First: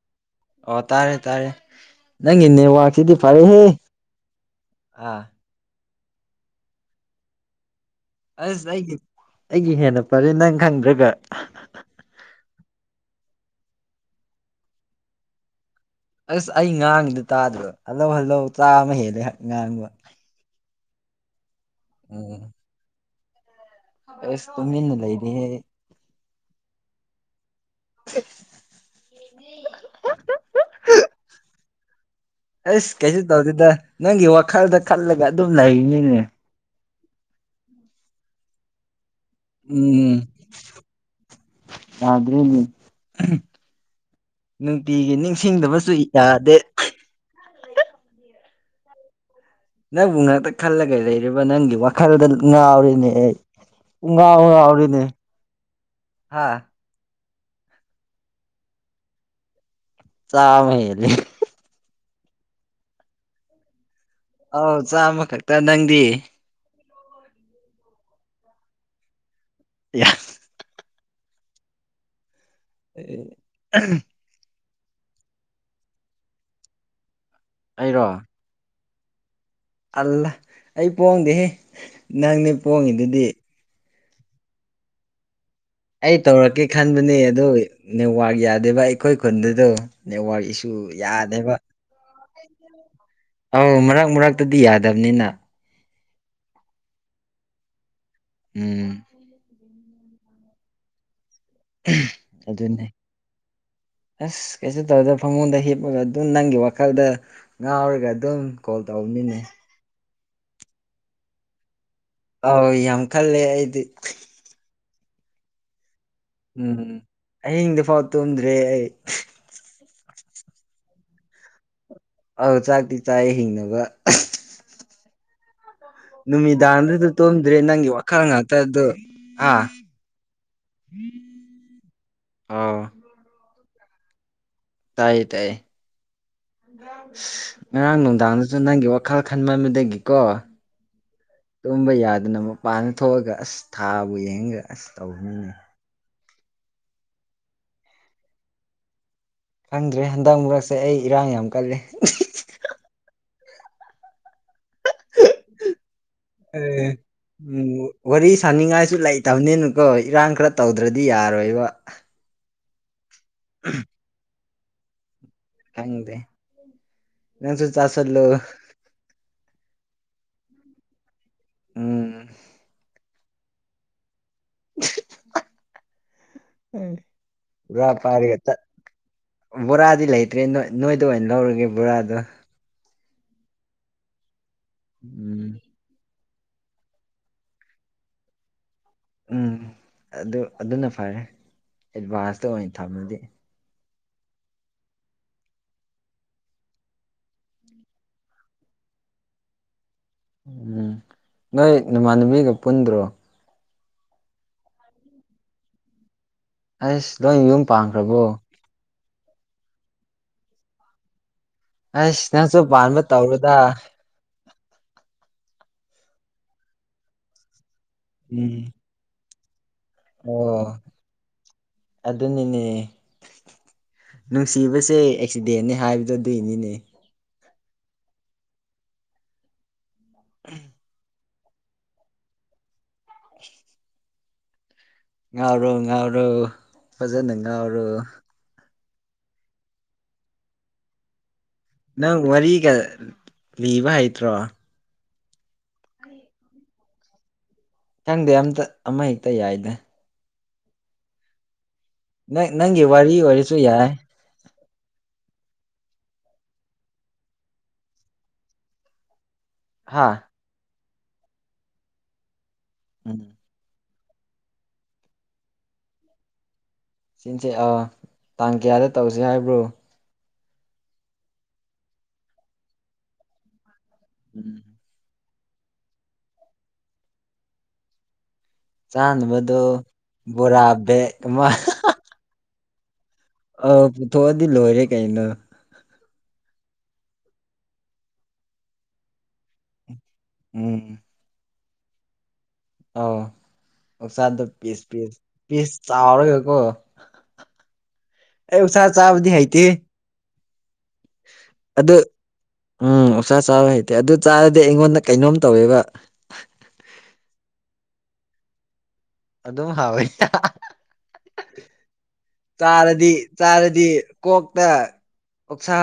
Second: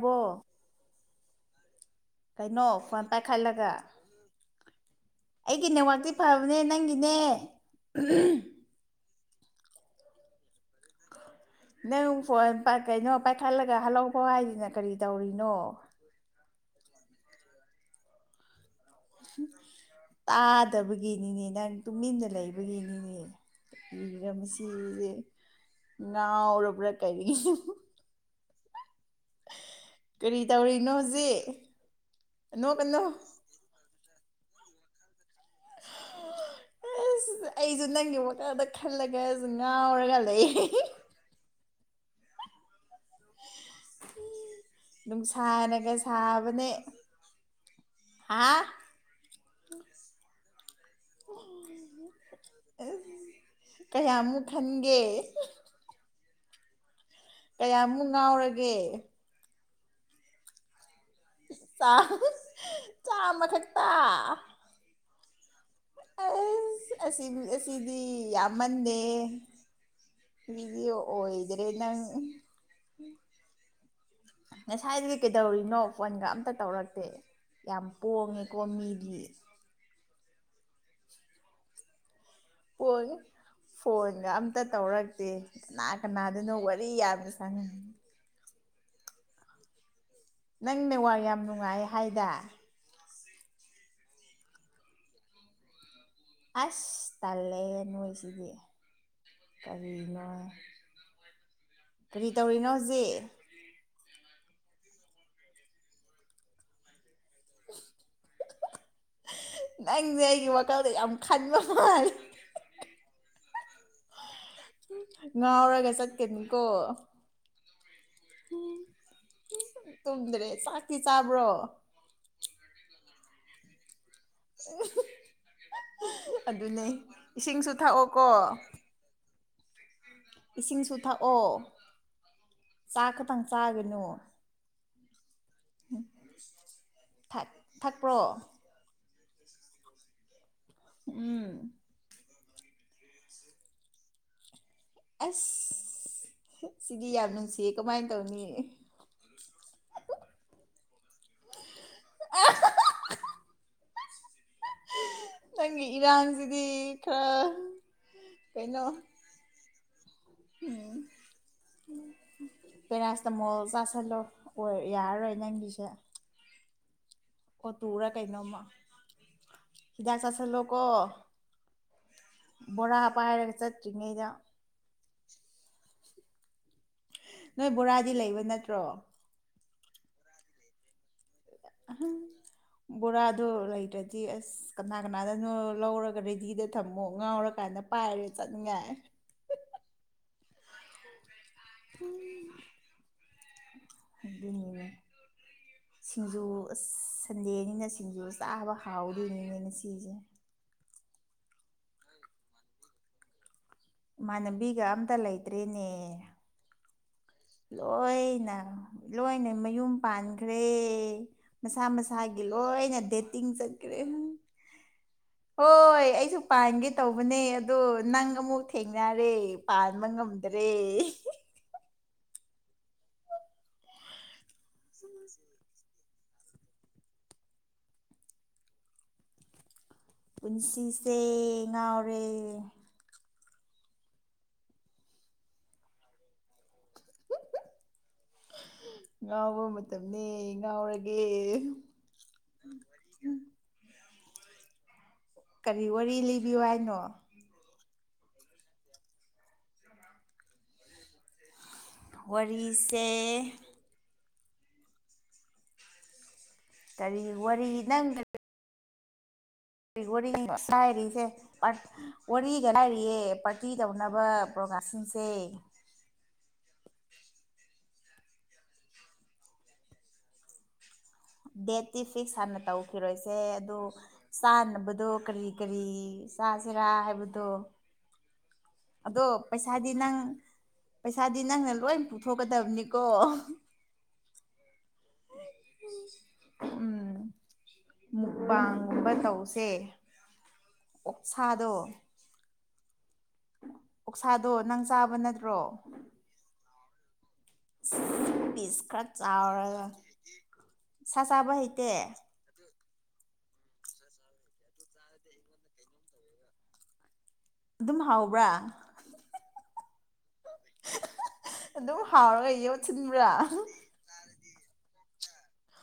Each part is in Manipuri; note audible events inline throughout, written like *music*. ꯕꯣ ꯑꯣ ꯇꯥꯔꯦ ꯇꯥꯔꯦ ꯅꯪꯒꯤ ꯀꯩꯅꯣ ꯐꯣꯟ ꯅꯦꯠꯋꯥꯛꯁꯤꯗꯤ ꯐꯔꯦꯍꯦ ꯄꯥꯏꯈꯠꯂꯒ ꯑꯥ ꯑꯩꯒꯤ ꯅꯦꯠꯋꯥꯛꯇꯤ ꯐꯕꯅꯦ ꯅꯪꯒꯤꯅꯦ ꯑꯁ ꯑꯩꯒꯤ ꯑꯩꯒꯤ ꯍꯦꯟꯅ ꯐꯔꯦ ꯅꯪ ꯈꯪꯗ꯭ꯔꯒ ꯅꯪ ꯐꯣꯟ ꯀꯩꯅꯣ ꯄꯥꯏꯈꯠꯂꯒ ꯍꯜꯂꯣꯐꯥꯎ ꯍꯥꯏꯗꯅ ꯀꯔꯤ ꯇꯧꯔꯤꯅꯣ ꯑꯁ ꯑꯩ ꯉꯥꯡꯉꯤꯗ ꯇꯥꯗ꯭ꯔꯣ ꯍꯜꯂꯣ ꯍꯜꯂꯣ ꯆꯥꯝꯃ ꯍꯦꯜꯂꯦ ꯉꯥꯡꯕ ꯐꯠꯇꯕꯒꯤꯅꯤꯅꯦ ꯅꯪ ꯇꯨꯃꯤꯟꯅ ꯎꯝ ꯂꯩꯕꯒꯤꯅꯤꯅꯦ ꯀꯔꯤꯔ ꯑꯁ ꯇꯨꯃꯤꯟꯅ ꯃꯁꯤꯁꯦ ꯂꯩꯇꯦꯍꯦ ꯑꯩ ꯉꯥꯎꯔꯕ꯭ꯔꯥ ꯀꯩꯔꯤꯅꯣ *inaudible* ꯀꯔꯤ ꯇꯧꯔꯤꯅꯣ ꯍꯧꯖꯤꯛ ꯑꯁ ꯅꯣꯛꯀꯅꯣ ꯀꯩꯁꯨ ꯇꯧꯗꯦꯗ ꯅꯪꯒꯤ ꯋꯥꯈꯜꯗ ꯈꯜꯂꯒ ꯑꯗꯨꯝ ꯂꯩꯔꯤꯅꯤꯅꯦ ꯑꯁ ꯑꯩꯁꯨ ꯅꯪꯒꯤ ꯋꯥꯈꯜꯗ ꯈꯜꯂꯒꯁꯨ ꯎꯝ ꯉꯥꯎꯔꯒ ꯂꯩ ꯌꯥꯗ꯭ꯔꯦꯅꯦ *inaudible* ꯅꯨꯡꯇꯤꯒꯤ ꯅꯤꯡꯁꯤꯡꯗꯕꯁꯨ ꯅꯨꯡꯁꯥꯅꯒ ꯌꯥꯗꯦ ꯁꯥꯕꯅꯦ ꯍꯥ ꯅꯪꯕꯨ ꯉꯥꯛꯇ ꯈꯜꯂꯒ ꯂꯩꯔꯤꯕ ꯅꯪꯒꯤ ꯋꯥꯈꯜꯗ ꯉꯥꯎꯔꯤꯅꯦ ꯑꯩ ꯀꯌꯥꯃꯨꯛ ꯈꯟꯒꯦ ꯍꯥꯥ ꯀꯌꯥꯃꯨꯛ ꯉꯥꯎꯔꯒꯦ ꯆꯥꯝꯃꯍꯦꯜꯂꯦ ꯆꯥ ꯍꯥꯍꯥ ꯆꯥꯝꯃꯈꯛꯇ ꯑꯥꯎ ꯆꯥꯝꯃ ꯈꯛꯇ ꯅꯪꯗꯤ ꯑꯁ ꯑꯁꯤ ꯑꯁꯤꯗꯤ ꯌꯥꯝꯃꯟꯗꯦ ꯌꯥ *unintelligible* ꯑꯣꯏꯗ꯭ꯔꯦ ꯅꯪ ꯑꯦ *unintelligible* ꯉꯁꯥꯏꯗꯒꯤ ꯀꯩꯗꯧꯔꯤꯅꯣ ꯐꯣꯟꯒ ꯑꯝꯇ ꯇꯧꯔꯛꯇꯦ ꯌꯥꯝ ꯄꯣꯡꯉꯦꯀꯣ ꯃꯤꯗꯤ ꯑꯜꯂꯦ ꯑꯩ ꯄꯣꯡꯗꯦꯍꯦ ꯅꯪꯅꯦ ꯄꯣꯡꯉꯦ ꯄꯣꯡꯉꯤꯗꯨꯗꯤ ꯐꯣꯟꯒ ꯑꯝꯇ ꯇꯧꯔꯛꯇꯦ ꯀꯅꯥ ꯑꯩ ꯀꯅꯥꯗꯅꯣ ꯇꯧꯔꯛꯀꯦ ꯋꯥꯔꯤ ꯈꯟꯕꯅꯦ ꯌꯥꯝꯅ ꯑꯗꯣ ꯁꯥꯟꯅꯩ ꯅꯦꯠꯋꯥ꯭ꯔꯛ ꯌꯥꯗꯦꯕ ꯑꯩꯈꯣꯏ ꯈꯨꯟꯗꯗꯣ ꯅꯦꯠꯋꯥ꯭ꯔꯛ ꯏꯁꯨ ꯅꯪ ꯅꯦꯋꯥꯛ ꯌꯥꯝ ꯌꯥꯗꯦꯕ ꯅꯨꯡꯉꯥꯏ ꯍꯥꯏꯗ ꯑꯧ ꯃꯔꯛ ꯃꯔꯛꯇꯗꯤ ꯌꯥꯗꯕꯅꯤꯅ ꯑꯁ ꯇꯜꯂꯦꯍꯦ ꯅꯣꯏꯁꯦ ꯎꯝ ꯀꯔꯤꯅꯣ ꯀꯔꯤ *unintelligible* ꯇꯧꯔꯤꯅꯣ ꯑꯗꯨꯅꯦ ꯍꯧꯖꯤꯛ ꯑꯁ ꯀꯩꯁꯨ ꯇꯧꯗ ꯐꯃꯨꯡꯗ ꯍꯤꯞꯄꯒ ꯗꯨꯝ ꯅꯪꯒꯤ ꯋꯥꯈꯜꯗ ꯉꯥꯎꯔꯒ ꯑꯗꯨꯝ ꯀꯣꯜ ꯇꯧꯕꯅꯤꯅꯦ ꯅꯪꯗꯤ ꯑꯩꯒꯤ ꯋꯥꯈꯜꯗ ꯌꯥꯝ ꯈꯟꯕ ꯃꯥꯜꯂꯤ ꯑꯥꯎ ꯌꯥꯝ ꯈꯜꯂꯦ ꯑꯩꯗꯤ *unintelligible* ꯉꯥꯎꯔꯒ ꯆꯠ ꯎꯝ ꯑꯍꯤꯡꯗ ꯐꯥꯎ ꯇꯨꯝꯗ꯭ꯔꯦ ꯑꯩ ꯇꯨꯝꯗ꯭ꯔꯦ ꯆꯥꯛꯇꯤ ꯆꯥꯕ꯭ꯔꯣ ꯑꯥꯎ ꯆꯥꯛꯇꯤ ꯆꯥꯏꯌꯦ ꯍꯤꯡꯅꯕꯥ ꯎ ꯍꯨ ꯍꯨ ꯅꯨꯃꯤꯗꯥꯡꯗꯨꯗ ꯇꯨꯝꯗ꯭ꯔꯦ ꯅꯪꯒꯤ ꯋꯥꯈꯜ ꯊꯛꯑꯣꯀꯣ ꯉꯥꯛꯇꯗꯣ ꯍꯥ ꯏꯁꯤꯡꯁꯨ ꯊꯛꯑꯣ ꯑꯥꯎ ꯆꯥꯛ ꯈꯇꯪ ꯆꯥꯒꯅꯨ ꯇꯥꯏꯌꯦ ꯇꯥꯏꯌꯦ ꯁ ꯊꯛ ꯉꯔꯥꯡ ꯊꯛꯄ꯭ꯔꯣ ꯅꯨꯡꯗꯥꯡꯗꯖꯨ ꯅꯪꯒꯤ ꯋꯥ ꯋꯥꯈꯜ ꯈꯟꯃꯟꯕꯗꯒꯤꯀꯣ ꯎꯝ ꯇꯨꯝꯕ ꯌꯥꯗꯅ ꯑꯃꯨꯛ ꯃꯄꯥꯟꯗ ꯊꯣꯛꯑꯒ ꯑꯁ ꯊꯥꯕꯨ ꯌꯦꯡꯉꯒ ꯑꯁ ꯇꯧꯕꯅꯤꯅꯦ ꯑꯁ ꯁꯤꯗꯤ ꯌꯥꯝ ꯅꯨꯡꯁꯤꯌꯦ ꯀꯃꯥꯏ ꯇꯧꯅꯤ ꯈꯪꯗ꯭ꯔꯦ ꯍꯟꯗꯛ ꯃꯔꯛꯁꯦ ꯑꯩ ꯏꯔꯥꯡ ꯌꯥꯝ ꯀꯜꯂꯦ ꯅꯪꯒꯤ ꯏꯔꯥꯡꯁꯤꯗꯤ ꯑꯦ ꯈꯔ ꯎꯝ ꯋꯥꯔꯤ ꯀꯩꯅꯣ ꯁꯅꯤꯡꯉꯥꯏꯁꯨ ꯂꯩꯇꯕꯅꯤꯅ ꯀꯣ ꯏꯔꯥꯡ ꯈꯔ ꯇꯧꯗ꯭ꯔꯗꯤ ꯌꯥꯔꯣꯏꯌꯦꯕ ꯄꯦꯔꯥꯁꯇꯃꯣꯜ ꯆꯥꯥꯁꯜꯂꯣ ꯍꯣꯏ ꯌꯥꯔꯔꯣꯏ ꯅꯪꯒꯤꯁꯦ ꯅꯪꯖꯨ ꯑꯣ ꯇꯨꯔ ꯆꯥꯁꯜꯂꯨ ꯀꯩꯅꯣꯝꯃ ꯍꯤꯗꯥꯛ ꯆꯥꯥꯁꯜꯂꯣꯀꯣ ꯎꯝ ꯕꯣꯔꯥ ꯄꯥꯏꯔꯒ ꯆꯠꯇ꯭ꯔꯤꯉꯩꯗ ꯑꯦ ꯅꯣꯏ ꯕꯣꯔꯥꯗꯤ ꯂꯩꯕ ꯅꯠꯇ꯭ꯔꯣ ꯕꯣꯔꯥꯗꯤ ꯂꯩꯇ꯭ꯔꯦ ꯅꯣꯏ ꯅꯣꯏꯗ ꯑꯣꯏꯅ ꯂꯧꯔꯒꯦ ꯕꯣꯔꯥꯗꯣ ꯕꯣꯔꯥꯗꯣ ꯂꯩꯇ꯭ꯔꯗꯤ ꯑꯁ ꯀꯅꯥ ꯀꯅꯥꯗꯅꯣ ꯎꯝ ꯂꯧꯔꯒ ꯔꯦ ꯗꯤꯗ ꯊꯝꯃꯣ ꯉꯥꯎꯔꯀꯥꯟꯗ ꯄꯥꯏꯔ ꯆꯠꯅꯤꯡꯉꯥꯏ ꯎꯝ ꯑꯗꯨ ꯑꯗꯨꯅ ꯐꯔꯦ ꯑꯦꯗꯚꯥꯟꯁꯇ ꯑꯣꯏꯅ ꯊꯝꯂꯗꯤ *unintelligible* ꯁꯤꯡꯖꯨ ꯑꯁ ꯁꯟꯗꯦꯅꯤꯅ ꯁꯤꯡꯖꯨ ꯆꯥꯕ ꯍꯥꯎꯗꯣꯏꯅꯤꯅꯦ ꯉ ꯁꯤꯖꯦ ꯎꯝ ꯅꯣꯏ ꯅꯃꯥꯟꯅꯕꯤꯒ ꯄꯨꯟꯗ꯭ꯔꯣ ꯏꯃꯥꯟꯅꯕꯤꯒ ꯑꯝꯇ ꯂꯩꯇ꯭ꯔꯦꯅꯦ ꯑꯩꯁ ꯂꯣꯏ ꯌꯨꯝ ꯄꯥꯟꯈ꯭ꯔꯕꯣ ꯂꯣꯏꯅ ꯂꯣꯏꯅ ꯃꯌꯨꯝ ꯄꯥꯟꯈ꯭ꯔꯦ ꯃꯁꯥ ꯑꯩꯁ ꯃꯁꯥꯒꯤ ꯅꯪꯁꯨ ꯂꯣꯏꯅ ꯄꯥꯟꯕ ꯗꯦꯇꯤꯡ ꯇꯧꯔꯣꯗ ꯆꯠꯈ꯭ꯔꯦ ꯍꯣꯏ ꯑꯩꯁꯨ ꯄꯥꯟꯒꯦ ꯇꯧꯕꯅꯦ ꯑꯗꯣ ꯅꯪ ꯎꯝ ꯑꯃꯨꯛ ꯊꯦꯡꯅꯔꯦ ꯄꯥꯟꯕ ꯉꯝꯗꯔꯦ ꯑꯣ ꯑꯗꯨꯅꯤꯅꯦ ꯅꯨꯡꯁꯤꯕꯁꯦ ꯑꯦꯛꯁꯤꯗꯦꯟꯅꯤ ꯍꯥꯏꯕꯗꯨ ꯗꯤꯅꯤꯅꯦ ꯄꯨꯟꯁꯤ ꯁꯦ ꯉꯥꯎꯔꯦ ꯉꯥꯎꯔꯣ ꯉꯥꯎꯔꯣ ꯐꯖꯅ ꯉꯥꯎꯔꯣ ꯉꯥꯎꯕ ꯃꯇꯝꯅꯤ ꯉꯥꯎꯔꯒꯦ ꯅꯪ ꯇ꯭ꯔꯣ ꯀꯔꯤ ꯋꯥꯔꯤ ꯂꯤꯕꯤꯌꯨ ꯍꯥꯏꯅꯣ ꯈꯪꯗꯦ ꯑꯝꯇ ꯑꯃ ꯍꯦꯛꯇ ꯌꯥꯏꯗ ꯅ ꯅꯪꯒꯤ ꯋꯥꯔꯤꯁꯦ ꯋꯥꯔꯤ ꯑꯣꯏꯔꯁꯨ ꯌꯥꯏ ꯀꯔꯤ ꯋꯥꯔꯤ ꯅꯪ ꯍꯥ ꯋꯥꯔꯤ ꯂꯤꯕ ꯂꯥꯢꯔꯤꯁꯦ ꯑꯁ ꯋꯥꯔꯤꯒ ꯂꯥꯏꯔꯤꯌꯦ ꯎꯝ ꯄꯥꯔꯇꯤ ꯇꯧꯅꯕ ꯄ꯭ꯔꯣꯒꯥꯝ ꯁꯤꯟꯁꯦ ꯁꯤꯟꯁꯦ ꯑꯥ ꯇꯥꯡ ꯀꯌꯥꯗ ꯇꯧꯁꯤ ꯍꯥꯏꯕ꯭ꯔꯣ ꯗꯦꯠꯇꯤ ꯐꯤꯛꯁ ꯍꯥꯟꯅ ꯇꯧꯈꯤꯔꯣꯏꯁꯦ ꯑꯗꯨ ꯎꯝ ꯆꯥꯅꯕꯗꯣ ꯀꯔꯤ ꯀꯔꯤ ꯆꯥꯁꯤꯔꯥ ꯍꯥꯏꯕꯗꯣ ꯑꯗꯣ ꯆꯥꯅꯕꯗꯣ ꯄꯩꯁꯥꯗꯤ ꯅꯪ ꯕꯣꯔꯥ ꯕꯦꯛ ꯄꯩꯁꯥꯗꯤ ꯑꯃ ꯅꯪꯅ ꯂꯣꯏ ꯄꯨꯊꯣꯛꯀꯗꯕꯅꯤ ꯑ ꯄꯨꯊꯣꯛꯑꯗꯤ ꯂꯣꯏꯔꯦ ꯀꯩꯅꯣ ꯎꯝ ꯃꯨꯛꯕꯥꯡꯒꯨꯝꯕ ꯇꯧꯁꯦ ꯎꯝ ꯑꯣꯛꯁꯥꯗꯣ ꯑꯥꯎ ꯑꯣꯛꯁꯥꯗꯣ ꯄꯤꯁ ꯅꯪ ꯄꯤꯁ ꯆꯥꯕ ꯄꯤꯁ ꯅꯠꯇ꯭ꯔꯣ ꯆꯥꯎꯔꯒꯀꯣ ꯑꯩ ꯄꯤꯁ ꯎꯁꯥ ꯈꯔ ꯆꯥꯕꯗꯤ ꯍꯩꯇꯦ ꯆꯥꯎꯔꯒ ꯁꯥ ꯆꯥꯕ ꯍꯩꯇꯦ ꯑꯗꯨ ꯎꯝ ꯑꯣꯛꯁꯥ ꯆꯥꯔ ꯍꯩꯇꯦ ꯑꯗꯨ ꯆꯥꯔꯗꯤ ꯑꯩꯉꯣꯟꯗ ꯀꯩꯅꯣꯝ ꯇꯧꯋꯦꯕ ꯑꯗꯨꯝ ꯍꯥꯎꯕ꯭ꯔꯥ ꯑꯗꯨꯝ ꯍꯥꯎꯋꯦ ꯑꯗꯨꯝ ꯍꯥꯎꯔꯒ ꯆꯥꯔꯗꯤ ꯌꯣꯠꯁꯤꯟꯕ꯭ꯔꯥ ꯆꯥꯔꯗꯤ ꯀꯣꯛ ꯇ ꯑꯣꯛꯁꯥ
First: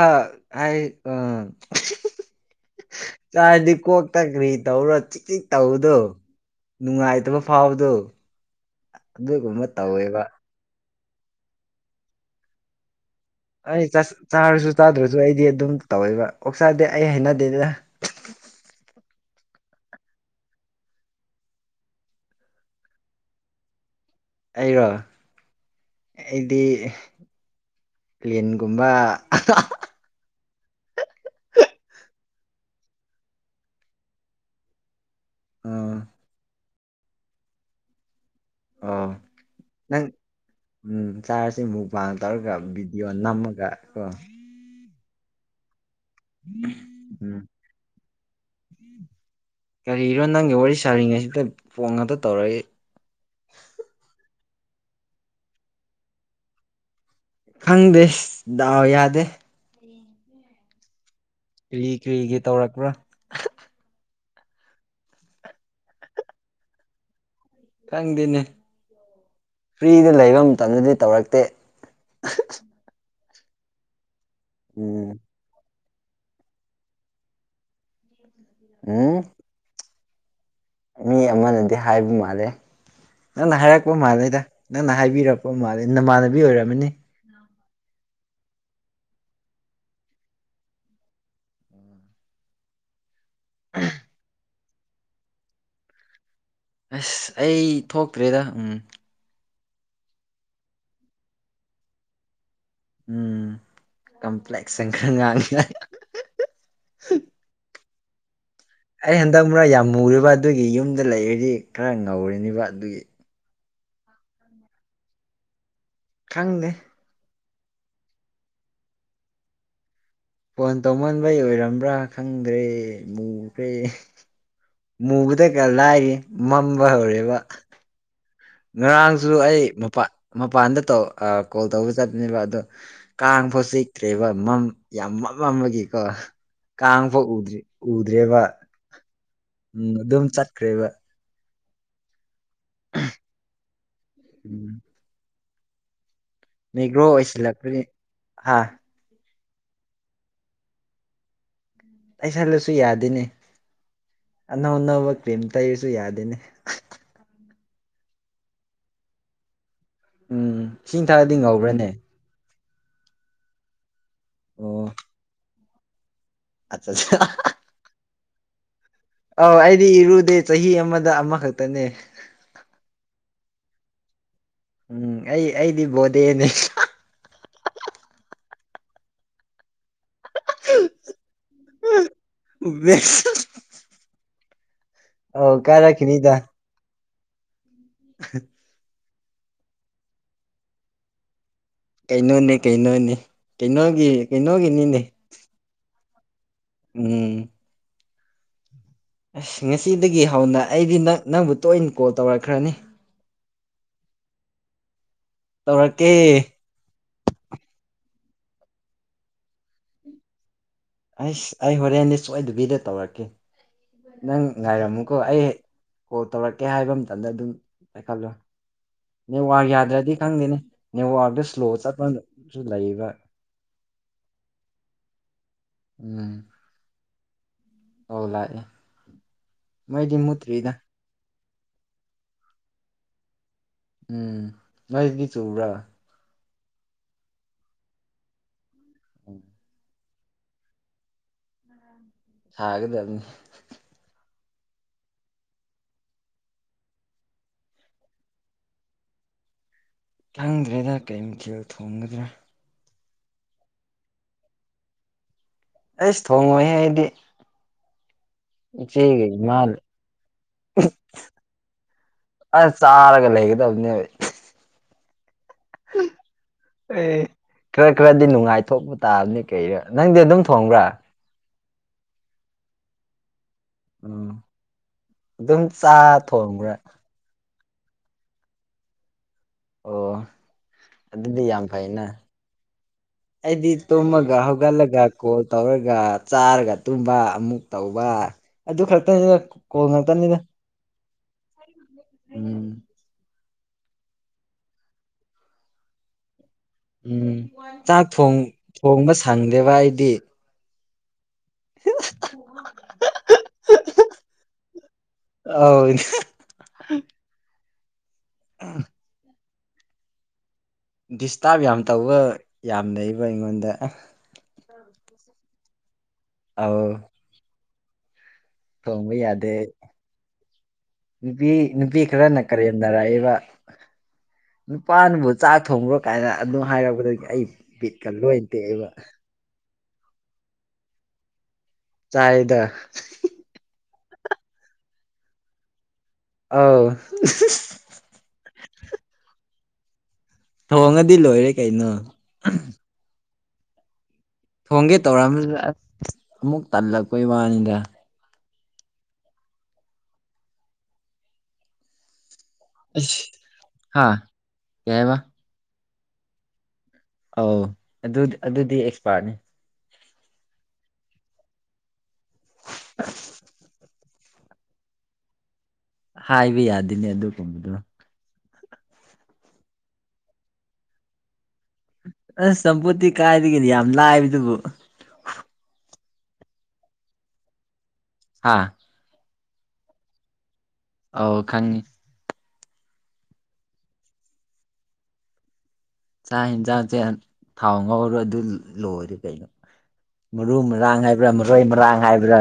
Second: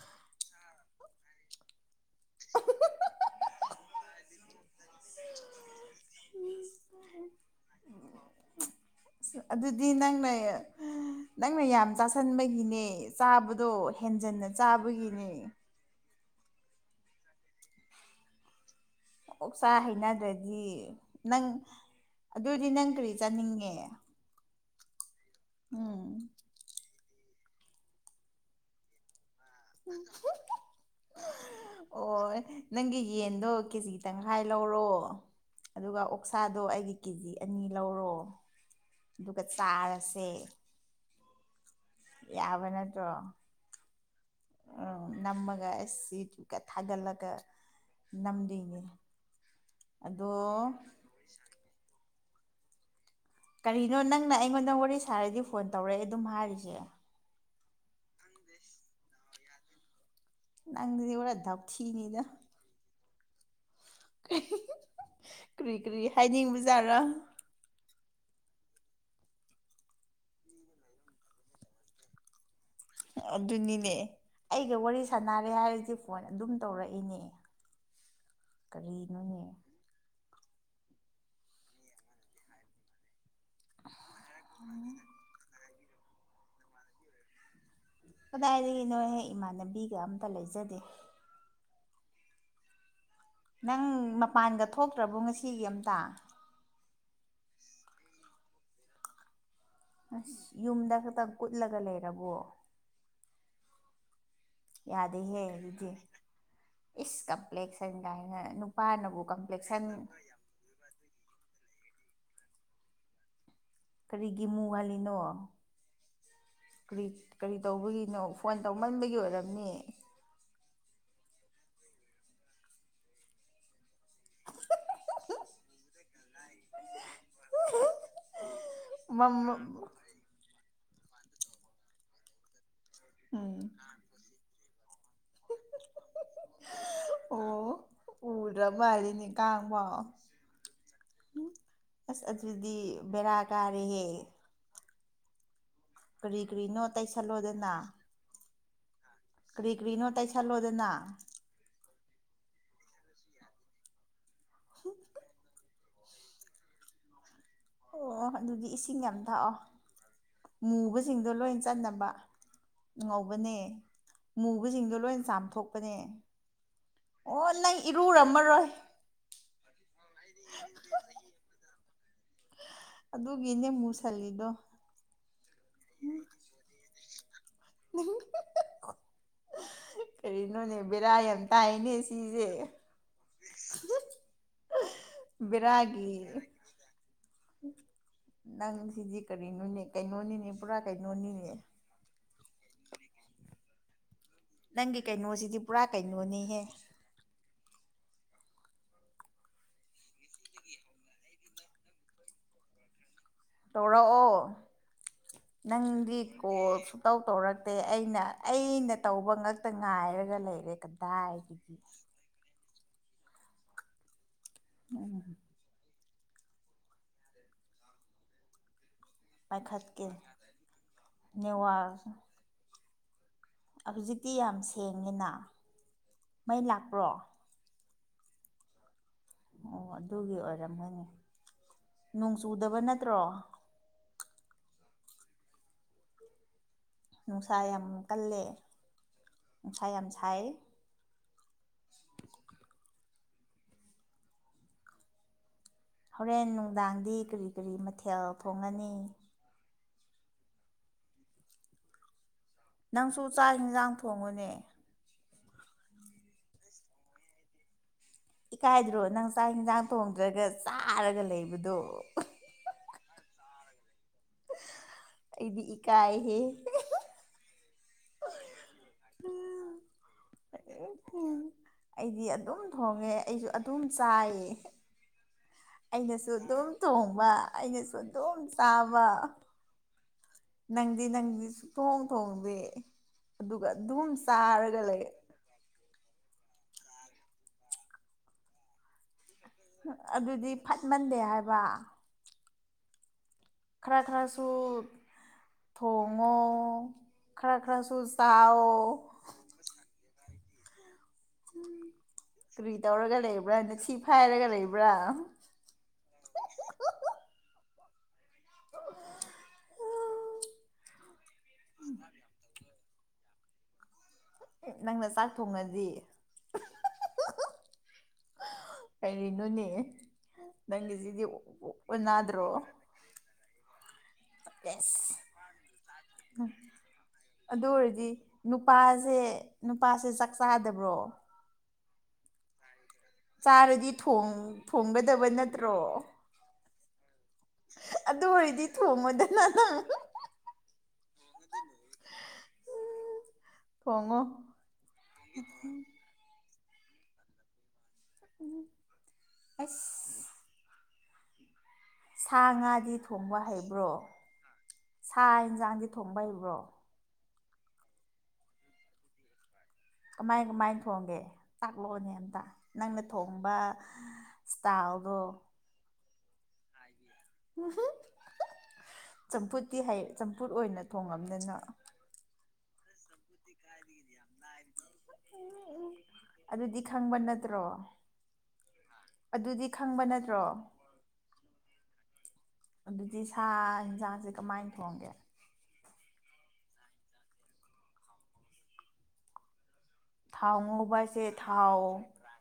ꯍꯥꯏ ꯑꯥ ꯆꯥꯔꯗꯤ ꯀꯣꯛꯇ ꯀꯔꯤ ꯇꯧꯔ ꯆꯤꯛ ꯆꯤꯛ ꯇꯧꯕꯗꯣ ꯅꯨꯡꯉꯥꯏꯇꯕ ꯐꯥꯎꯕꯗꯣ ꯑꯁ ꯑꯗꯨꯒꯨꯝꯕ ꯑꯗꯨꯗꯤ ꯇꯧꯋꯦꯕ ꯅꯪꯅ ꯅꯪꯅ ꯌꯥꯝ ꯆꯥꯁꯟꯕꯒꯤꯅꯦ ꯆꯥꯕꯗꯣ ꯑꯩ ꯆꯥꯁ ꯍꯦꯟꯖꯟꯅ ꯆꯥꯔꯁꯨ ꯆꯥꯗ꯭ꯔꯁꯨ ꯆꯥꯕꯒꯤꯅꯦ ꯑꯩꯗꯤ ꯑꯗꯨꯝ ꯇꯧꯋꯦꯕ ꯑꯣꯛꯆꯥꯗꯤ ꯑꯩ ꯍꯥꯏꯅꯗꯦꯗ ꯑꯣꯛꯁꯥ ꯍꯩꯅꯗ꯭ꯔꯗꯤ ꯅꯪ ꯑꯗꯨꯏꯗꯤ ꯅꯪ ꯀꯔꯤ ꯆꯥꯅꯤꯡꯉꯦ ꯑꯩꯔꯣ ꯎꯝ ꯑꯩꯗꯤ ꯂꯤꯟꯒꯨꯝꯕ ꯑꯍꯥ ꯍꯥ ꯑꯣ ꯅꯪꯒꯤ ꯌꯦꯟꯗꯣ ꯀꯦꯖꯤ ꯇꯪꯈꯥꯏ ꯂꯧꯔꯣ ꯑꯥ ꯑꯗꯨꯒ ꯑꯣꯛꯁꯥꯗꯣ ꯑꯩꯒꯤ ꯀꯦꯖꯤ ꯑꯅꯤ ꯂꯧꯔꯣ ꯑꯣ ꯑꯗꯨꯒ ꯅꯪ ꯆꯥꯔꯁꯦ ꯎꯝ ꯆꯥꯔꯁꯦ ꯃꯨꯛꯕꯥꯡ ꯇꯧꯔꯒ ꯌꯥꯕ ꯚꯤꯗꯤꯑꯣ ꯅꯠꯇ꯭ꯔꯣ ꯅꯝꯃꯒ ꯀꯣ ꯎꯝ ꯅꯝꯃꯒ ꯑꯁ ꯌꯨꯇꯤꯎꯞ ꯀ ꯊꯥꯒꯠꯂꯒ ꯎꯝ ꯅꯝꯗꯣꯏꯅꯦ ꯀꯔꯤꯔꯣ ꯑꯗꯣ ꯅꯪꯒ ꯋꯥꯔꯤ ꯁꯥꯔꯤꯉꯩꯁꯤꯗ ꯐꯣꯡ ꯉꯥꯛꯈ ꯇꯧꯔꯛꯏ ꯀꯔꯤꯅꯣ ꯅꯪꯅ ꯑꯩꯉꯣꯟꯗ ꯋꯥꯔꯤ ꯁꯥꯔꯗꯤ ꯐꯣꯟ ꯇꯧꯔꯛꯑꯦ ꯑꯗꯨꯝ ꯍꯥꯏꯔꯤꯁꯦ ꯈꯪꯗꯦ ꯗꯥꯎ ꯌꯥꯗꯦ ꯅꯪꯖꯤꯗꯤ ꯀꯔꯤ ꯀꯔꯤꯒꯤ ꯇꯧꯔꯛꯄ꯭ꯔꯥ ꯀꯔꯤ ꯀꯔꯤ ꯍꯥꯏꯅꯤꯡꯕꯖꯥꯠꯔꯣ ꯈꯪꯗꯦꯅꯦ ꯐ꯭ꯔꯤꯗ ꯂꯩꯕ ꯃꯇꯝꯗꯗꯤ ꯇꯧꯔꯛꯇꯦ ꯑꯗꯨꯅꯤꯅꯦ ꯑꯩꯒ ꯋꯥꯔꯤ ꯎꯝ ꯁꯥꯟꯅꯔꯦ ꯍꯥꯏꯔꯗꯤ ꯐꯣꯟ ꯑꯗꯨꯝ ꯇꯧꯔꯛꯏꯅꯦ ꯎꯝ ꯀꯔꯤꯅꯣꯅꯦ ꯃꯤ ꯑꯃꯅꯗꯤ ꯍꯥꯏꯕ ꯃꯥꯜꯂꯦ ꯅꯪꯅ ꯍꯥꯏꯔꯛꯄ ꯃꯥꯜꯂꯦꯗ ꯅꯪꯅ ꯍꯥꯏꯕꯤꯔꯛꯄ ꯃꯥꯜꯂꯦ ꯅꯃꯥꯟꯅꯕꯤ ꯑꯣꯏꯔꯝꯃꯅꯤ ꯀꯗꯥꯏꯗꯒꯤ ꯅꯣꯏꯍꯦꯛ ꯏꯃꯥꯟꯅꯕꯤꯒ ꯑꯝꯇ ꯂꯩꯖꯗꯦ ꯅꯪ ꯃꯄꯥꯟꯒ ꯊꯣꯛꯇ꯭ꯔꯕꯣ ꯉꯁꯤꯒꯤ ꯑꯝꯇ ꯑꯁ ꯑꯩ ꯊꯣꯛꯇ꯭ꯔꯦꯗ ꯎꯝ ꯑꯁ ꯌꯨꯝꯗ ꯈꯛꯇꯪ ꯀꯨꯠꯂꯒ ꯂꯩꯔꯕꯣ ꯎꯝ ꯀꯝꯄ꯭ꯂꯦꯛꯁꯟ ꯈꯔ ꯌꯥꯗꯦ ꯍꯦ ꯉꯥꯡꯉꯦ ꯑꯗꯨꯗꯤ ꯏꯁ ꯀꯝꯄ꯭ꯂꯦꯛꯁ ꯀꯅ ꯑꯩ ꯍꯟꯗꯛ ꯃꯨꯔꯥ ꯌꯥꯝ ꯃꯨꯔꯤꯕ ꯑꯗꯨꯒꯤ ꯌꯨꯝꯗ ꯂꯩꯔꯗꯤ ꯈꯔ ꯉꯧꯔꯤꯅꯦꯕ ꯑꯗꯨꯒꯤ ꯀꯔꯤꯒꯤ ꯃꯨꯍꯜꯂꯤꯅꯣ ꯈꯪꯗꯦ ꯀꯔꯤ ꯀꯔꯤ ꯇꯧꯕꯒꯤꯅꯣ ꯐꯣꯟ ꯇꯧꯃꯟꯕꯒꯤ ꯑꯣꯏꯔꯝꯅꯤ ꯐꯣꯟ ꯇꯧꯃꯟꯕꯩ ꯑꯣꯏꯔꯝꯕ꯭ꯔꯥ ꯈꯪꯗ꯭ꯔꯦ ꯃꯨꯈ꯭ꯔꯦ ꯃꯨꯕꯗꯒ ꯂꯥꯏꯔꯤꯌꯦ ꯃꯝꯕ ꯍꯧꯔꯦꯕ ꯉꯔꯥꯡꯁꯨ ꯃꯝꯃ ꯑꯩ ꯃꯄꯥꯟ ꯃꯄꯥꯟꯗ ꯀꯣꯜ ꯇꯧꯕ ꯆꯠꯄꯅꯦꯕ ꯑꯗꯣ ꯀꯥꯡ ꯎꯝ ꯐꯥꯎ ꯆꯤꯛꯇ꯭ꯔꯦꯕ ꯃꯝ ꯌꯥꯝ ꯃ ꯃꯝꯃꯒꯤꯀꯣ ꯀꯥꯡ ꯐꯥꯎ ꯎꯗ꯭ꯔꯤ ꯑꯣ ꯎꯗ꯭ꯔꯦꯕ ꯎꯗ꯭ꯔ ꯃꯥꯜꯂꯤꯅꯦ ꯎꯝ ꯀꯥꯡꯐꯥꯎ ꯑꯗꯨꯝ ꯆꯠꯈ꯭ꯔꯦꯕ ꯑꯁ ꯑꯗꯨꯗꯤ ꯕꯦꯔꯥ ꯀꯥꯔꯦꯍꯦ ꯎꯝ ꯀꯔꯤ ꯀꯔꯤꯅꯣ ꯇꯩꯁꯜꯂꯣꯗꯅ ꯍꯥꯥ ꯀ꯭ꯔꯤ ꯀ꯭ꯔꯤꯅꯣ ꯇꯩꯁꯜꯂꯣꯗꯅ ꯇꯩꯁꯜꯂꯁꯨ ꯌꯥꯗꯦꯅꯦ ꯑꯅꯧ ꯑꯅꯧꯕ ꯀ꯭ꯔꯤꯝ ꯇꯩꯔꯁꯤ ꯁꯨ ꯌꯥꯗꯦꯅꯦ ꯑꯣ ꯑꯗꯨꯗꯤ ꯏꯁꯤꯡ ꯌꯥꯝ ꯊꯛꯑꯣ ꯎꯝ ꯏꯁꯤꯡ ꯃꯨꯕꯁꯤꯡꯗꯣ ꯊꯛꯑꯗꯤ ꯂꯣꯏ ꯉꯧꯕ꯭ꯔꯅꯦ ꯆꯟꯅꯕ ꯉꯧꯕꯅꯦ ꯑꯣ ꯃꯨꯕꯁꯤꯡꯗꯣ ꯂꯣꯏ ꯆꯥꯝꯊꯣꯛꯄꯅꯦ ꯑꯠꯆꯥ ꯑꯠꯆꯥ ꯑꯣ ꯅꯪ ꯏꯔꯨ ꯔꯝꯃ ꯑꯧ ꯑꯩꯗꯤ ꯏꯔꯨꯗꯦ ꯆꯍꯤ ꯑꯃꯗ ꯑꯃꯈꯛꯇꯅꯦ ꯑꯗꯨꯗꯤꯅꯦ ꯃꯨꯁꯜꯂꯤꯗꯣ ꯎꯝ ꯑꯩ ꯑꯩꯗꯤ ꯕꯣꯗꯦꯅꯦ ꯀꯔꯤꯅꯣꯅꯦ ꯕꯦꯔꯥ ꯌꯥꯝ ꯇꯥꯏꯅꯦ ꯁꯤꯁꯦ *unintelligible* ꯑꯧ ꯕꯦꯔꯥꯒꯤ ꯀꯥꯔꯛꯈꯤꯅꯤꯗ ꯅꯪ ꯁꯤꯗꯤ ꯀꯔꯤꯅꯣꯅꯦ ꯀꯩꯅꯣꯅꯤꯅꯦ ꯄꯨꯔꯥ ꯀꯩꯅꯣꯅꯤꯅꯦ ꯀꯩꯅꯣꯅꯤ ꯀꯩꯅꯣꯅꯦ ꯀꯩꯅꯣꯒꯤ ꯅꯪꯒꯤ ꯀꯩꯅꯣꯒꯤꯅꯤꯅꯦ ꯀꯩꯅꯣꯁꯤꯗꯤ ꯄꯨꯔꯥ ꯀꯩꯅꯣꯅꯤꯍꯦ ꯎꯝ ꯑꯁ ꯉꯁꯤꯗꯒꯤ ꯍꯧꯅ ꯑꯩꯗꯤ ꯅꯪ ꯅꯪꯕꯨ ꯇꯣꯏꯅ ꯀꯣꯜ ꯇꯧꯔꯛꯈ꯭ꯔꯅꯤ ꯇꯧꯔꯛꯑꯣ ꯇꯧꯔꯛꯀꯦ ꯅꯪꯗꯤ ꯀꯣꯜ ꯁꯨꯇꯧ ꯇꯧꯔꯛꯇꯦ ꯑꯩꯅ ꯑꯩꯅ ꯇꯧꯕ ꯉꯛꯇ ꯉꯥꯏꯔꯒ ꯂꯩꯔꯦ ꯑꯩꯁ ꯀꯗꯥꯏꯗꯒꯤ ꯑꯩ ꯍꯣꯔꯦꯟꯗꯤ ꯁꯣꯏꯗꯕꯤꯗ ꯇꯧꯔꯛꯀꯦ ꯅꯪ ꯉꯥꯏꯔꯝꯃꯨꯀꯣ ꯎꯝ ꯑꯩ ꯀꯣꯜ ꯇꯧꯔꯛꯀꯦ ꯍꯥꯏꯕ ꯃꯇꯝꯗ ꯑꯗꯨꯝ ꯄꯥꯏꯈꯠꯂꯨ ꯅꯦꯠꯋꯥꯔꯛ ꯄꯥꯏꯈꯠꯀꯦ ꯌꯥꯗ꯭ꯔꯗꯤ ꯈꯪꯗꯦꯅꯦ ꯅꯦꯠꯋꯥꯥꯛꯇ ꯁ꯭ꯂꯣ ꯅꯦꯠꯋꯥꯛ ꯆꯠꯄꯁꯨ ꯂꯩꯕ ꯍꯧꯖꯤꯛꯇꯤ ꯌꯥꯝ ꯁꯦꯡꯉꯦꯅ ꯎꯝ ꯃꯩ ꯂꯥꯛꯄ꯭ꯔꯣ ꯑꯧ ꯂꯥꯛꯑꯦ ꯑꯣ ꯃꯩꯗꯤ ꯑꯗꯨꯒꯤ ꯃꯨꯠꯇ꯭ꯔꯤꯗ ꯑꯣꯏꯔꯝꯒꯅꯤ ꯅꯣꯡ ꯆꯨꯗꯕ ꯅꯠꯇ꯭ꯔꯣ ꯎꯝ ꯅꯣꯏꯗꯤ ꯆꯨꯕ꯭ꯔꯥ ꯅꯨꯡꯁꯥ ꯌꯥꯝ ꯀꯜꯂꯦ ꯅꯨꯡꯁꯥ ꯌꯥꯝ ꯢꯍꯩꯢꯢꯢꯢꯢ ꯍꯥꯏꯒꯗꯝꯅꯤ ꯍꯣꯔꯦꯟ ꯅꯨꯡꯗꯥꯡꯗꯤ ꯀꯔꯤ ꯀꯔꯤ ꯃꯊꯦꯜ ꯊꯣꯡꯉꯅꯤ ꯈꯪꯗ꯭ꯔꯦꯗ ꯀꯩ ꯃꯊꯦꯜ ꯊꯣꯡꯒꯗ꯭ꯔꯥ ꯅꯪꯁꯨ ꯆꯥꯛ ꯏꯟꯁꯥꯡ ꯊꯣꯡꯉꯨꯅꯦ ꯑꯩꯁ ꯊꯣꯡꯉꯣꯏꯍꯦ ꯑꯩꯗꯤ ꯏꯀꯥꯏꯗ꯭ꯔꯣ ꯏꯆꯦꯒ ꯅꯪ ꯆꯥꯛ ꯏꯃꯥꯅ ꯌꯦꯟꯁꯥꯡ ꯊꯣꯡꯗ꯭ꯔꯒ ꯆꯥꯔꯒ ꯂꯩꯕꯗꯨ ꯑꯁ ꯆꯥꯔꯒ ꯂꯩꯒꯗꯕꯅꯦꯕ ꯑꯩꯗꯤ ꯏꯀꯥꯏꯍꯦ ꯑꯦ ꯈꯔ ꯈꯔꯗꯤ ꯅꯨꯡꯉꯥꯏꯊꯣꯛꯄ ꯇꯥꯕꯅꯤ ꯀꯩꯔ ꯅꯪꯗꯤ ꯑꯗꯨꯝ ꯊꯣꯡꯕ꯭ꯔꯥ ꯑꯩꯗꯤ ꯑꯗꯨꯝ ꯊꯣꯡꯉꯦ ꯑꯩꯁꯨ ꯑꯗꯨꯝ ꯎꯝ ꯆꯥꯏꯌꯦ ꯑꯗꯨꯝ ꯆꯥ ꯑꯩꯅꯁꯨ ꯑꯗꯨꯝ ꯊꯣꯡꯕ꯭ꯔꯥ ꯊꯣꯡꯕ ꯑꯩꯅꯁꯨ ꯑꯗꯨꯝ ꯆꯥꯕ ꯑꯣ ꯅꯪꯗꯤ ꯑꯗꯨꯗꯤ ꯅꯪꯗꯤ ꯌꯥꯝ ꯁꯨꯛꯊꯣꯡ ꯐꯩꯅ ꯊꯣꯡꯗꯦ ꯑꯗꯨꯒ ꯑꯩꯗꯤ ꯑꯗꯨꯝ ꯇꯨꯝꯃꯒ ꯆꯥꯔꯒ ꯍꯧꯒꯠꯂꯒ ꯂꯩ ꯀꯣꯜ ꯇꯧꯔꯒ ꯆꯥꯔꯒ ꯇꯨꯝꯕ ꯑꯃꯨꯛ ꯇꯧꯕ ꯑꯗꯨ ꯈꯛꯇꯅꯤꯅ ꯑꯗꯨꯗꯤ ꯐꯠꯃꯟꯗꯦ ꯍꯥꯏꯕ ꯎꯝ ꯈꯔ ꯈꯔꯁꯨ ꯊꯣꯡꯉꯣ ꯎꯝ ꯈꯔ ꯈꯔꯁꯨ ꯆꯥꯛ ꯆꯥꯎ ꯊꯣꯡꯕ ꯁꯪꯗꯦꯕ ꯑꯩꯗꯤ ꯀꯔꯤ ꯇꯧꯔꯒ ꯂꯩꯕ꯭ꯔꯥꯅꯊꯤ ꯐꯥꯏꯔꯒ ꯂꯩꯕ꯭ꯔꯥ ꯑꯧ *inaudible* *inaudible* ꯗꯤꯁꯇꯥꯔꯕ ꯌꯥꯝ ꯇꯧꯕ ꯌꯥꯝꯅꯩꯕ ꯑꯩꯉꯣꯟꯗ ꯅꯪꯅ ꯆꯥꯛ ꯊꯣꯡꯉꯗꯤ ꯑꯧ ꯊꯣꯡꯕ ꯌꯥꯗꯦ ꯀꯔꯤꯅꯣꯅꯦ ꯅꯪꯒꯤꯁꯤꯗꯤ ꯅꯨꯄꯤ ꯅꯨꯄꯤ ꯈꯥꯔꯅ ꯑꯣꯟꯅꯗ꯭ꯔꯣ ꯀꯔꯦꯝꯅꯔꯛꯑꯦꯕ ꯑꯦꯁ ꯅꯨꯄꯥꯅꯕꯨ ꯆꯥꯛ ꯊꯣꯡꯈ꯭ꯔꯣ ꯀꯥꯏꯅ ꯑꯗꯨ ꯍꯥꯏꯔꯛꯄꯗꯒꯤ ꯑꯩ ꯑꯗꯨ ꯕꯤꯠꯀ ꯑꯣꯏꯔꯗꯤ ꯂꯣꯏ ꯇꯦꯛꯑꯦꯕ ꯅꯨꯄꯥꯁꯦ ꯅꯨꯄꯥꯁꯦ ꯆꯥꯛ ꯆꯥꯗꯕ꯭ꯔꯣ ꯆꯥꯏꯗ ꯆꯥꯔꯗꯤ ꯊꯣꯡ ꯊꯣꯡꯒꯗꯕ ꯅꯠꯇ꯭ꯔꯣ ꯑꯧ ꯑꯗꯨ ꯑꯣꯏꯔꯗꯤ ꯊꯣꯡꯉꯣꯗꯅ ꯅꯪ ꯊꯣꯡꯉꯗꯤ ꯂꯣꯏꯔꯦ ꯀꯩꯅꯣ ꯊꯣꯡꯉꯣ ꯊꯣꯡꯒꯦ ꯇꯧꯔꯛꯑꯝꯗꯨꯗ ꯑꯃꯨꯛ ꯇꯜꯂꯛꯄꯩ ꯋꯥꯅꯤꯗ ꯑꯁ ꯁꯥ ꯉꯥꯗꯤ ꯑꯁ ꯊꯣꯡꯕ ꯍꯩꯕ꯭ꯔꯣ ꯍꯥ ꯀꯩ ꯍꯥꯏꯕ ꯁꯥ ꯏꯟꯁꯥꯡꯗꯤ ꯊꯣꯡꯕ ꯍꯩꯕ꯭ꯔꯣ ꯑꯧ ꯑꯗꯨ ꯑꯗꯨꯗꯤ ꯑꯦꯛꯁꯄꯥꯔꯠꯅꯦ ꯀꯃꯥꯏ ꯀꯃꯥꯏ ꯊꯣꯡꯒꯦ ꯇꯥꯛꯂꯛꯑꯣꯅꯦ ꯑꯝꯇ ꯅꯪꯅ ꯊꯣꯡꯕ ꯁ꯭ꯇꯥꯥꯏꯜꯗꯣ ꯍꯥꯏꯕ ꯌꯥꯗꯦꯅꯦ ꯑꯗꯨꯒꯨꯝꯕꯗꯣ ꯆꯝꯐꯨꯠꯇꯤ ꯍꯩ ꯆꯝꯐꯨꯠ ꯑꯣꯏꯅ ꯊꯣꯡꯉꯝꯗꯅ ꯑꯁ ꯆꯝꯐꯨꯠꯇꯤ ꯀꯥꯏꯗꯒꯤꯅꯤ ꯌꯥꯝ ꯂꯥꯏꯕꯗꯨꯕꯨ ꯑꯗꯨꯗꯤ ꯈꯪꯕ ꯅꯠꯇ꯭ꯔꯣ ꯍꯥꯥ ꯑꯗꯨꯗꯤ ꯈꯪꯕ ꯅꯠꯇ꯭ꯔꯣ ꯑꯥꯎ ꯈꯪꯉꯤ ꯑꯗꯨꯗꯤ ꯁꯥ ꯏꯟꯁꯥꯡꯁꯦ ꯀꯃꯥꯏꯅ ꯊꯣꯡꯒꯦ ꯆꯥꯛ ꯏꯟꯁꯥꯡꯁꯦ ꯊꯥꯎ ꯉꯧꯔꯣ ꯑꯗꯨ ꯂꯣꯏꯔꯦ ꯀꯩꯅꯣ ꯊꯥꯎ ꯃꯔꯨ ꯉꯧꯕ ꯃꯔꯥꯡ ꯍꯥꯏꯁꯦ ꯍꯥꯏꯕ꯭ꯔꯥ ꯃꯔꯣꯏ ꯊꯥꯎ ꯃꯔꯥꯡ ꯍꯥꯏꯕ꯭ꯔꯥ